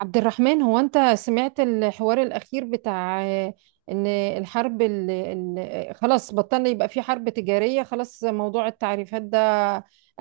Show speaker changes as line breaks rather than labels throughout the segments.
عبد الرحمن، هو انت سمعت الحوار الاخير بتاع ان الحرب خلاص بطلنا يبقى في حرب تجارية. خلاص موضوع التعريفات ده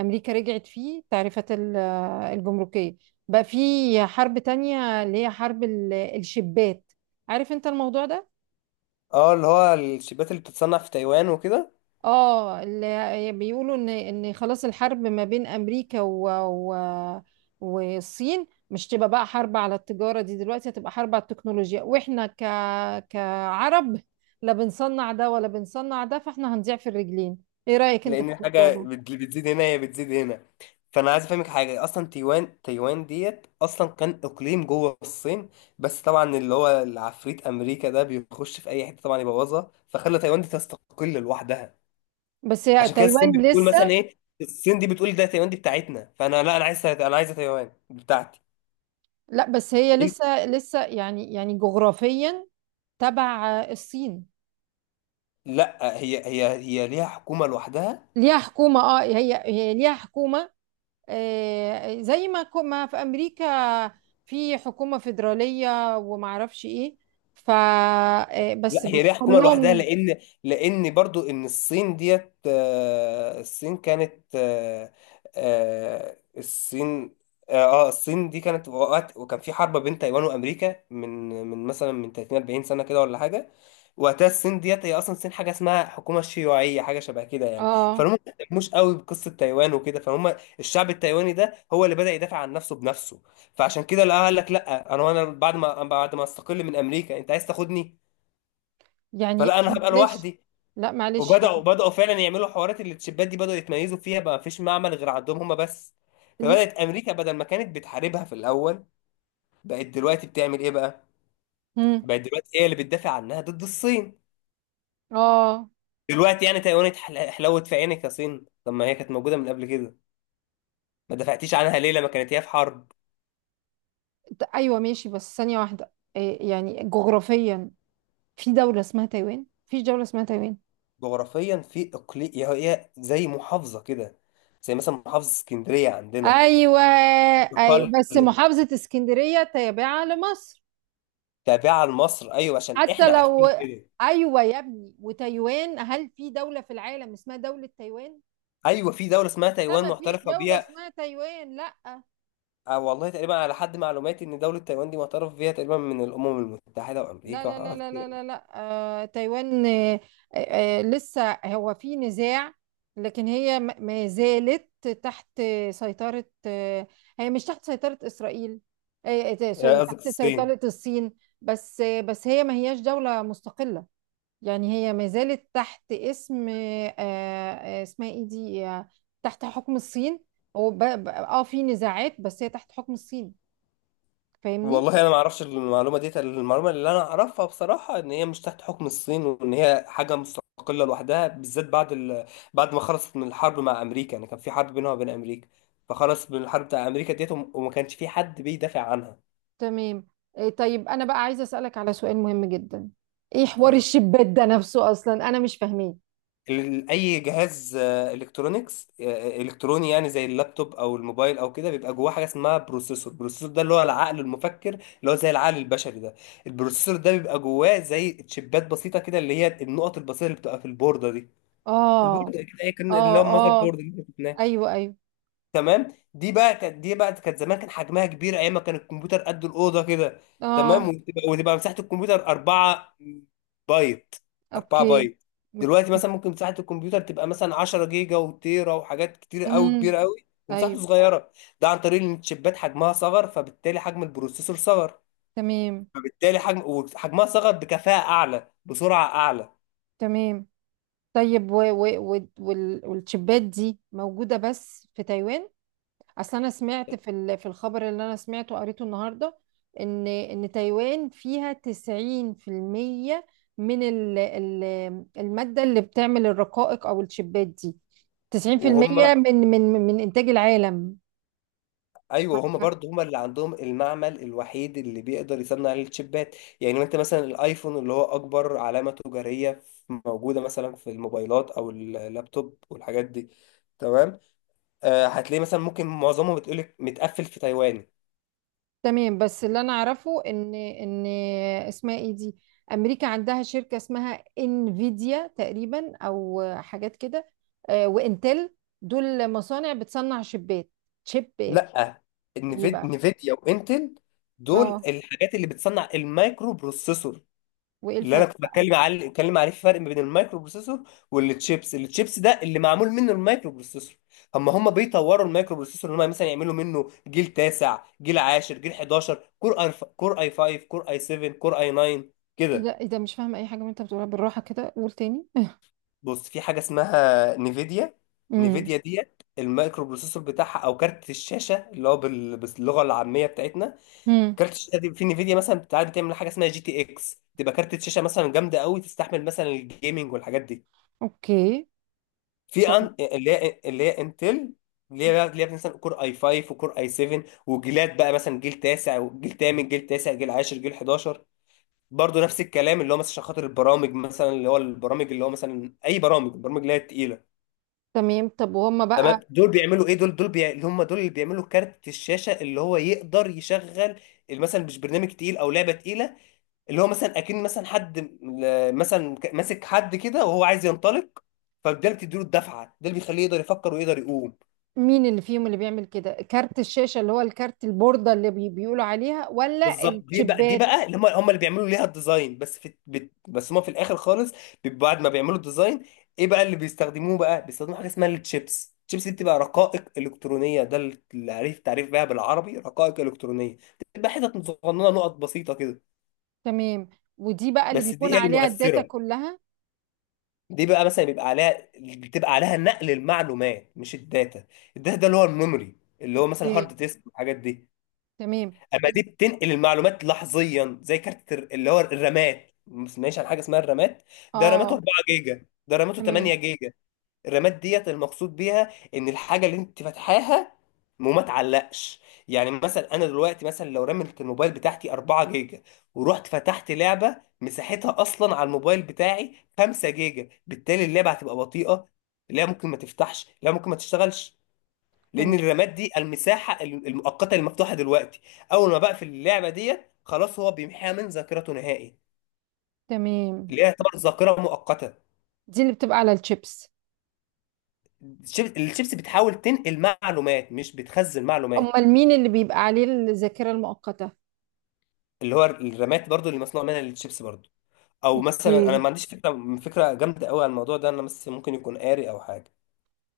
امريكا رجعت فيه تعريفات الجمركية. بقى في حرب تانية اللي هي حرب الشبات. عارف انت الموضوع ده؟
اه اللي هو الشيبات اللي بتتصنع في تايوان وكده.
اه، اللي بيقولوا ان خلاص الحرب ما بين امريكا و... والصين مش تبقى بقى حرب على التجارة دي، دلوقتي هتبقى حرب على التكنولوجيا، واحنا كعرب لا بنصنع ده ولا بنصنع ده، فاحنا هنضيع في الرجلين. ايه رأيك انت في
لان اه
الموضوع
الحاجه
ده؟
بت- اللي بتزيد هنا هي بتزيد هنا. فانا عايز افهمك حاجه، اصلا تايوان، تايوان ديت اصلا كان اقليم جوه الصين. بس طبعا اللي هو العفريت امريكا ده بيخش في اي حته طبعا يبوظها، فخلى تايوان دي تستقل لوحدها.
بس هي
عشان كده الصين
تايوان
بتقول مثلا
لسه.
ايه، الصين دي بتقول ده تايوان دي بتاعتنا، فانا لا، انا عايزه تايوان بتاعتي.
لا بس هي لسه يعني جغرافيا تبع الصين.
لا، هي ليها حكومه لوحدها.
ليها حكومة، اه، هي ليها حكومة، زي ما ما في امريكا، في حكومه فيدراليه ومعرفش ايه. ف آه، بس
لا هي
بس
ليها حكومه لوحدها،
كلهم.
لان برضو ان الصين ديت، الصين كانت، الصين، الصين دي كانت وقت، وكان في حرب بين تايوان وامريكا من مثلا من 30 40 سنه كده ولا حاجه. وقتها الصين ديت، هي اصلا الصين حاجه اسمها حكومه شيوعيه، حاجه شبه كده يعني.
اه،
فهم ما مش قوي بقصه تايوان وكده. فهم الشعب التايواني ده هو اللي بدا يدافع عن نفسه بنفسه. فعشان كده لا، قال لك لا، انا بعد ما استقل من امريكا انت عايز تاخدني؟
يعني،
فلا، انا هبقى
معلش.
لوحدي.
لا معلش
وبداوا
يعني.
بداوا فعلا يعملوا حوارات، اللي الشباب دي بداوا يتميزوا فيها، بقى مفيش معمل غير عندهم هما بس.
ل-
فبدات امريكا بدل ما كانت بتحاربها في الاول، بقت دلوقتي بتعمل ايه بقى؟
مم.
بقت دلوقتي هي اللي بتدافع عنها ضد الصين.
اه.
دلوقتي يعني تايوان حلوت في عينك يا صين؟ طب ما هي كانت موجوده من قبل كده، ما دفعتيش عنها ليه لما كانت هي في حرب؟
ايوه ماشي، بس ثانيه واحده، يعني جغرافيا في دوله اسمها تايوان، في دوله اسمها تايوان.
جغرافيا في اقليم، هي زي محافظه كده، زي مثلا محافظه اسكندريه عندنا.
ايوه، ايوه، بس
تقلد
محافظه اسكندريه تابعه لمصر.
تابعه لمصر، ايوه عشان
حتى
احنا
لو.
عارفين كده.
ايوه يا ابني، وتايوان، هل في دولة في العالم اسمها دولة تايوان؟
ايوه في دوله اسمها
لا،
تايوان
ما فيش
معترفه
دولة
بيها.
اسمها تايوان. لا،
آه والله تقريبا على حد معلوماتي ان دوله تايوان دي معترف بيها تقريبا من الامم المتحده
لا،
وامريكا
لا، لا،
وحوارات
لا، لا،
كتير.
لا، لا. تايوان، آه لسه هو في نزاع، لكن هي ما زالت تحت سيطرة هي، مش تحت سيطرة إسرائيل،
آه،
سوري،
قصدك
تحت
الصين.
سيطرة الصين. بس هي ما هياش دولة مستقلة، يعني هي ما زالت تحت اسم اسمها ايه دي، تحت حكم الصين. هو ب- ب- اه في نزاعات، بس هي تحت حكم الصين. فاهمني؟
والله انا ما اعرفش المعلومه دي، المعلومه اللي انا اعرفها بصراحه ان هي مش تحت حكم الصين، وان هي حاجه مستقله لوحدها، بالذات بعد بعد ما خلصت من الحرب مع امريكا. يعني كان في حرب بينها وبين امريكا، فخلص من الحرب بتاع امريكا ديت، وما كانش في حد بيدافع عنها.
تمام. طيب انا بقى عايزه اسالك على سؤال مهم جدا. ايه حوار
آه.
الشبات ده نفسه؟ اصلا انا مش فاهماه.
اي جهاز الكترونيكس، الكتروني، يعني زي اللابتوب او الموبايل او كده، بيبقى جواه حاجه اسمها بروسيسور. البروسيسور ده اللي هو العقل المفكر، اللي هو زي العقل البشري ده. البروسيسور ده بيبقى جواه زي تشيبات بسيطه كده، اللي هي النقط البسيطه اللي بتبقى في البورده دي.
اه،
البورده كده هي كان اللي
اه،
هو المذر
اه.
بورد.
ايوه، ايوه.
تمام، دي بقى كانت دي بقى كانت زمان كان حجمها كبير، ايام ما كان الكمبيوتر قد الاوضه كده. تمام،
اه.
وتبقى مساحه الكمبيوتر 4 بايت، 4
اوكي.
بايت. دلوقتي مثلا ممكن مساحه الكمبيوتر تبقى مثلا 10 جيجا وتيرا وحاجات كتير قوي،
امم.
كبيره قوي ومساحته
ايوه.
صغيره. ده عن طريق ان الشيبات حجمها صغر، فبالتالي حجم البروسيسور صغر،
تمام.
فبالتالي حجم، وحجمها صغر بكفاءه اعلى بسرعه اعلى.
تمام. طيب، والشبات دي موجوده بس في تايوان؟ اصل انا سمعت في الخبر اللي انا سمعته قريته النهارده، ان تايوان فيها 90% من المادة اللي بتعمل الرقائق او الشيبات دي،
وهم،
90% من انتاج العالم.
ايوه هما برضو هما اللي عندهم المعمل الوحيد اللي بيقدر يصنع الشيبات. يعني انت مثلا الايفون اللي هو اكبر علامة تجارية موجودة مثلا في الموبايلات او اللابتوب والحاجات دي، تمام، آه هتلاقي مثلا ممكن معظمهم بتقولك متقفل في تايوان.
تمام، بس اللي انا اعرفه ان اسمها ايه دي، امريكا عندها شركة اسمها انفيديا تقريبا، او حاجات كده، وانتل. دول مصانع بتصنع شيبات، شيبات.
لا،
ايه
نفيد،
بقى؟
نفيديا وانتل دول
اه.
الحاجات اللي بتصنع المايكرو بروسيسور.
وايه
اللي انا
الفرق
كنت
بقى؟
بتكلم عليه، بتكلم عليه في فرق ما بين المايكرو بروسيسور والتشيبس. التشيبس ده اللي معمول منه المايكرو بروسيسور. هم بيطوروا المايكرو بروسيسور، ان هم مثلا يعملوا منه جيل تاسع، جيل عاشر، جيل 11، كور اي، كور اي 5، كور اي 7، كور اي 9،
ايه
كده.
ده، ايه ده؟ مش فاهمه اي حاجه من اللي انت بتقولها، بالراحه كده قول تاني.
بص، في حاجه اسمها نيفيديا.
امم.
نيفيديا ديت المايكرو بروسيسور بتاعها، او كارت الشاشه اللي هو باللغه العاميه بتاعتنا.
امم.
كارت الشاشه دي في نيفيديا مثلا بتاعت، بتعمل حاجه اسمها جي تي اكس، تبقى كارت الشاشه مثلا جامده قوي تستحمل مثلا الجيمنج والحاجات دي.
اوكي.
في
طب-
اللي هي اللي هي انتل، اللي
مم.
هي اللي هي مثلا كور اي 5 وكور اي 7، وجيلات بقى مثلا جيل تاسع وجيل تامن، جيل تاسع، جيل 10، جيل 11. برضه نفس الكلام، اللي هو مثلا عشان خاطر البرامج، مثلا اللي هو البرامج، اللي هو مثلا اي برامج، البرامج اللي هي التقيله.
تمام. طب وهم
تمام،
بقى؟
دول بيعملوا ايه؟ دول اللي هم دول اللي بيعملوا كارت الشاشه اللي هو يقدر يشغل مثلا مش برنامج تقيل او لعبه تقيله. اللي هو مثلا اكن مثلا حد م- مثلا ك- ماسك حد كده وهو عايز ينطلق، فده اللي بتديله الدفعه، ده اللي بيخليه يقدر يفكر ويقدر يقوم.
مين اللي فيهم اللي بيعمل كده كارت الشاشه، اللي هو الكارت البورده اللي بيقولوا عليها، ولا
بالظبط، دي بقى دي
الشيبات؟
بقى اللي هم اللي بيعملوا ليها الديزاين. بس في بس هم في الاخر خالص بيبقوا بعد ما بيعملوا الديزاين، ايه بقى اللي بيستخدموه؟ بقى بيستخدموا حاجه اسمها التشيبس. التشيبس دي بتبقى رقائق الكترونيه، ده التعريف، تعريف بيها بالعربي رقائق الكترونيه، بتبقى حتت صغننه، نقط بسيطه كده.
تمام، ودي بقى اللي
بس دي
بيكون
هي
عليها الداتا
المؤثره.
كلها؟
دي بقى مثلا بيبقى عليها بتبقى عليها نقل المعلومات مش الداتا. الداتا ده اللي هو الميموري، اللي هو مثلا
اوكي.
هارد ديسك والحاجات دي.
تمام.
اما دي بتنقل المعلومات لحظيا، زي اللي هو الرامات. ما سمعناش عن حاجه اسمها الرامات؟
اه.
ده راماته
آه،
4 جيجا، ده راماته 8
تمام.
جيجا. الرامات ديت المقصود بيها ان الحاجه اللي انت فاتحاها وما تعلقش. يعني مثلا انا دلوقتي مثلا لو رميت الموبايل بتاعتي 4 جيجا، ورحت فتحت لعبه مساحتها اصلا على الموبايل بتاعي 5 جيجا، بالتالي اللعبه هتبقى بطيئه، لا ممكن ما تفتحش، لا ممكن ما تشتغلش. لان
تمام.
الرماد دي المساحه المؤقته المفتوحه دلوقتي. اول ما بقفل اللعبه ديت خلاص هو بيمحيها من ذاكرته نهائي،
تمام،
اللي هي طبعا ذاكره مؤقته.
دي اللي بتبقى على الشيبس؟
الشيبس بتحاول تنقل معلومات، مش بتخزن معلومات.
امال مين اللي بيبقى عليه الذاكره المؤقته؟
اللي هو الرامات برضو اللي مصنوع منها الشيبس برضو. او مثلا انا
اوكي.
ما عنديش فكره، جامده قوي عن الموضوع ده، انا بس ممكن يكون قاري او حاجه.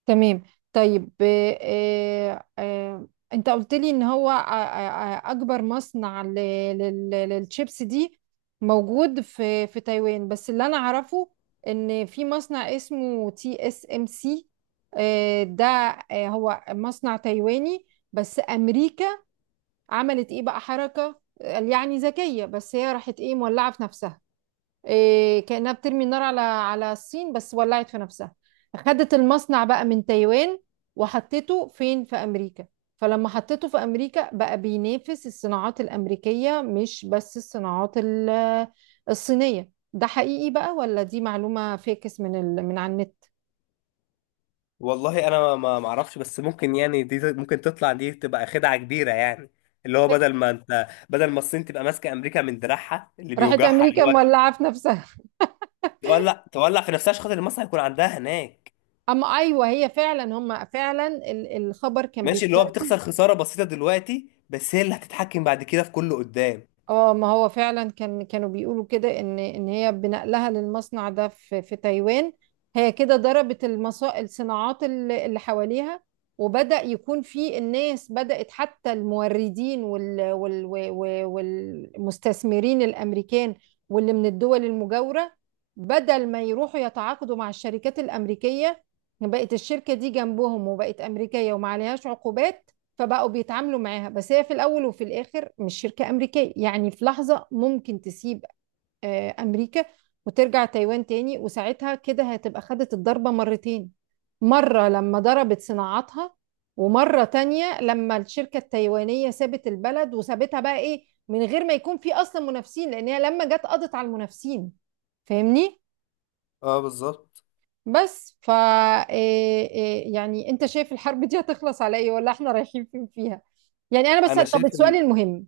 تمام. طيب، انت قلت لي ان هو، اكبر مصنع للشيبس دي موجود في تايوان، بس اللي انا اعرفه ان في مصنع اسمه تي اس ام سي. ده، هو مصنع تايواني، بس امريكا عملت ايه بقى؟ حركة يعني ذكية، بس هي راحت ايه، مولعة في نفسها. إيه، كأنها بترمي النار على الصين، بس ولعت في نفسها. خدت المصنع بقى من تايوان وحطيته فين؟ في أمريكا. فلما حطيته في أمريكا، بقى بينافس الصناعات الأمريكية مش بس الصناعات الصينية. ده حقيقي بقى، ولا دي معلومة فاكس من على النت؟
والله انا ما اعرفش، بس ممكن يعني دي ممكن تطلع دي تبقى خدعه كبيره يعني. اللي هو بدل ما انت، بدل ما الصين تبقى ماسكه امريكا من دراعها اللي
راحت
بيوجعها،
أمريكا مولعة في نفسها.
تولع في نفسها عشان خاطر المصنع يكون عندها هناك.
أما أيوه، هي فعلا، هم فعلا الخبر كان.
ماشي، اللي هو بتخسر خسارة بسيطة دلوقتي، بس هي اللي هتتحكم بعد كده في كله قدام.
اه، ما هو فعلا كانوا بيقولوا كده ان هي بنقلها للمصنع ده في تايوان. هي كده ضربت الصناعات اللي حواليها، وبدأ يكون في الناس، بدأت حتى الموردين والمستثمرين الامريكان واللي من الدول المجاورة، بدل ما يروحوا يتعاقدوا مع الشركات الامريكية، بقت الشركة دي جنبهم وبقت امريكية وما عليهاش عقوبات، فبقوا بيتعاملوا معاها. بس هي في الاول وفي الاخر مش شركه امريكيه، يعني في لحظه ممكن تسيب امريكا وترجع تايوان تاني، وساعتها كده هتبقى خدت الضربه مرتين، مره لما ضربت صناعاتها، ومره تانية لما الشركه التايوانيه سابت البلد، وسابتها بقى ايه من غير ما يكون في اصلا منافسين، لان هي لما جت قضت على المنافسين. فاهمني؟
اه بالظبط.
بس ف إيه- إيه، يعني انت شايف الحرب دي هتخلص على ايه، ولا احنا رايحين فين فيها؟ يعني انا بس،
انا
طب
شايف
سؤالي
ان،
المهم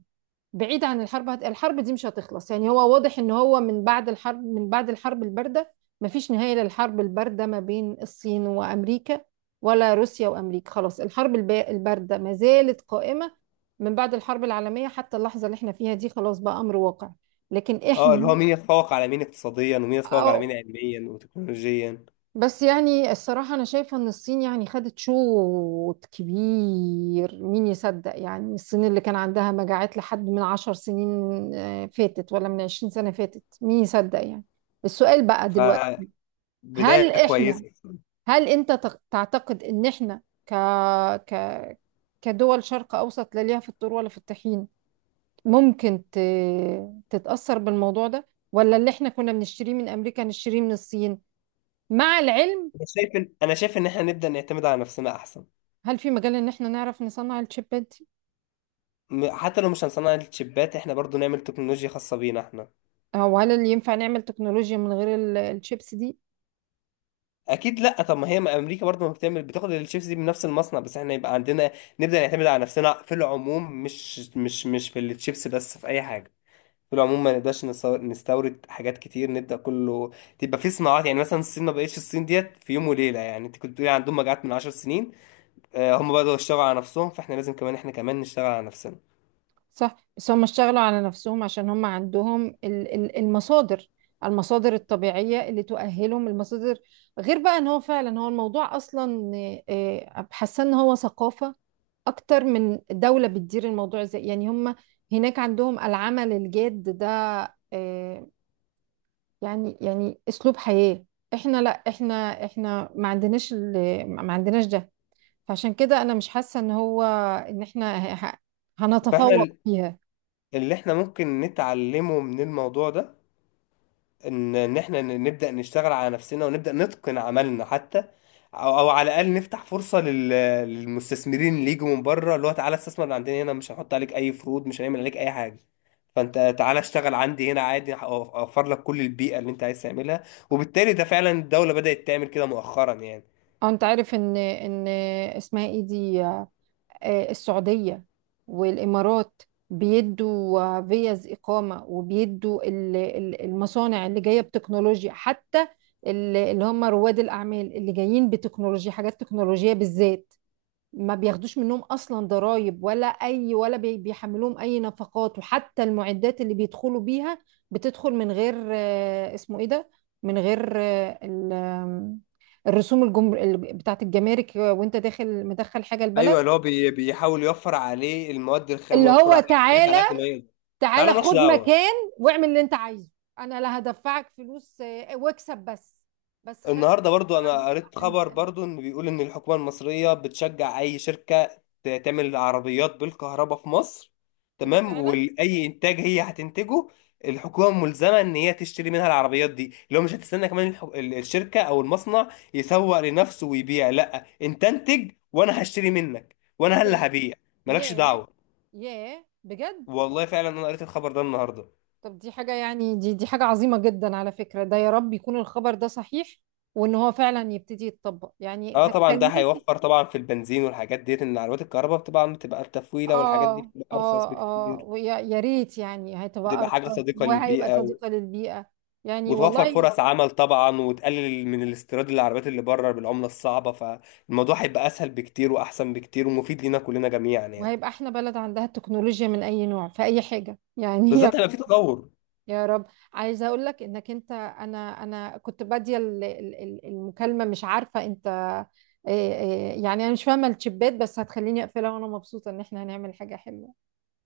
بعيد عن الحرب. الحرب دي مش هتخلص، يعني هو واضح ان هو من بعد الحرب الباردة مفيش نهاية للحرب الباردة ما بين الصين وامريكا، ولا روسيا وامريكا. خلاص، الحرب الباردة ما زالت قائمة من بعد الحرب العالمية حتى اللحظة اللي احنا فيها دي، خلاص بقى امر واقع. لكن
اه اللي هو
احنا،
مين يتفوق على مين اقتصاديا، ومين يتفوق على مين
أو-
علميا وتكنولوجيا.
بس يعني الصراحة أنا شايفة إن الصين يعني خدت شوط كبير. مين يصدق يعني؟ الصين اللي كان عندها مجاعات لحد من عشر سنين فاتت، ولا من عشرين سنة فاتت، مين يصدق يعني؟ السؤال بقى دلوقتي،
فبداية
هل
كويسة،
إحنا هل أنت تعتقد إن إحنا ك ك كدول شرق أوسط لا ليها في الطور ولا في الطحين، ممكن تتأثر بالموضوع ده، ولا اللي إحنا كنا بنشتريه من أمريكا نشتريه من الصين، مع العلم.
انا شايف ان احنا نبدأ نعتمد على نفسنا احسن.
هل في مجال ان احنا نعرف نصنع الشيبات دي؟
حتى لو مش هنصنع الشيبات، احنا برضو نعمل تكنولوجيا خاصة بينا احنا.
او هل اللي ينفع نعمل تكنولوجيا من غير الشيبس دي؟
اكيد لا، طب ما هي، ما امريكا برضه ما بتعمل بتاخد الشيبس دي من نفس المصنع، بس احنا يبقى عندنا. نبدا نعتمد على نفسنا في العموم، مش في الشيبس بس، في اي حاجه، في العموم ما نقدرش نستورد حاجات كتير، نبدا كله تبقى في صناعات. يعني مثلا الصين ما بقتش الصين ديت في يوم وليله، يعني انت كنت بتقولي عندهم مجاعات من 10 سنين. آه، هم بداوا يشتغلوا على نفسهم، فاحنا لازم كمان، احنا كمان نشتغل على نفسنا.
صح، بس هم اشتغلوا على نفسهم عشان هم عندهم المصادر، المصادر الطبيعية اللي تؤهلهم. المصادر، غير بقى ان هو فعلا، هو الموضوع اصلا، حاسه ان هو ثقافة اكتر من دولة بتدير الموضوع. زي يعني هم هناك عندهم العمل الجاد ده، آه، يعني اسلوب حياة. احنا لا، احنا ما عندناش ده. فعشان كده انا مش حاسه ان هو، ان احنا
فاحنا
هنتفوق فيها.
اللي احنا ممكن نتعلمه من الموضوع ده، ان احنا نبدا نشتغل على نفسنا ونبدا نتقن عملنا حتى، او على الاقل نفتح فرصه للمستثمرين اللي يجوا من بره، اللي هو تعالى استثمر من عندنا هنا، مش هنحط عليك اي فروض، مش هنعمل عليك اي حاجه، فانت تعالى اشتغل عندي هنا عادي، اوفر لك كل البيئه اللي انت عايز تعملها. وبالتالي ده فعلا الدوله بدات تعمل كده مؤخرا يعني.
او انت عارف ان اسمها ايه دي، السعوديه والامارات بيدوا فيز اقامه، وبيدوا المصانع اللي جايه بتكنولوجيا، حتى اللي هم رواد الاعمال اللي جايين بتكنولوجيا، حاجات تكنولوجيه بالذات، ما بياخدوش منهم اصلا ضرائب ولا اي، ولا بيحملوهم اي نفقات، وحتى المعدات اللي بيدخلوا بيها بتدخل من غير اسمه ايه ده، من غير آه، ال- آم، الرسوم بتاعت الجمارك وانت داخل مدخل حاجة البلد.
ايوه، اللي هو بيحاول يوفر عليه المواد الخام
اللي
ويوفر
هو
عليه الحاجات
تعالى،
على قد ما يقدر. تعالى
تعالى
مالكش
خد
دعوه.
مكان، واعمل اللي انت عايزه. انا لا هدفعك فلوس، واكسب بس خدمة
النهارده برضو انا
دي تبقى
قريت خبر
عندي انا.
برضو، ان بيقول ان الحكومه المصريه بتشجع اي شركه تعمل عربيات بالكهرباء في مصر،
ايه ده
تمام؟
فعلا؟
واي انتاج هي هتنتجه الحكومه ملزمه ان هي تشتري منها العربيات دي. اللي هو مش هتستنى كمان الشركه او المصنع يسوق لنفسه ويبيع، لا، انت انتج وانا هشتري منك
ايه
وانا اللي
ده؟
هبيع. مالكش
ياه.
دعوه.
ياه بجد.
والله فعلا انا قريت الخبر ده النهارده.
طب دي حاجة يعني، دي حاجة عظيمة جدا على فكرة. ده يا رب يكون الخبر ده صحيح، وان هو فعلا يبتدي يتطبق، يعني
اه طبعا ده
هتخليني.
هيوفر طبعا في البنزين والحاجات ديت، ان عربيات الكهرباء طبعا بتبقى التفويله والحاجات دي
اه،
بتبقى ارخص
اه، اه.
بكتير.
ويا ريت يعني، هتبقى
بتبقى حاجه
ارخص
صديقه
وهيبقى
للبيئه،
صديقة للبيئة. يعني
وتوفر
والله،
فرص عمل طبعا، وتقلل من الاستيراد للعربيات اللي بره بالعمله الصعبه، فالموضوع هيبقى اسهل بكتير واحسن بكتير ومفيد لينا كلنا جميعا يعني،
وهيبقى احنا بلد عندها التكنولوجيا من اي نوع في اي حاجة يعني.
بالذات لو في تطور.
يا رب. عايزه اقول لك انك انت، انا كنت باديه المكالمه مش عارفه انت إيه يعني، انا مش فاهمه الشبات، بس هتخليني اقفلها وانا مبسوطه ان احنا هنعمل حاجه حلوه.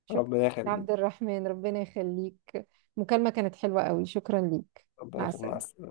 شكرا
ربنا
يا
يخليك.
عبد الرحمن، ربنا يخليك. المكالمه كانت حلوه قوي، شكرا ليك.
ربنا
مع
يخليك، مع
السلامه.
السلامه.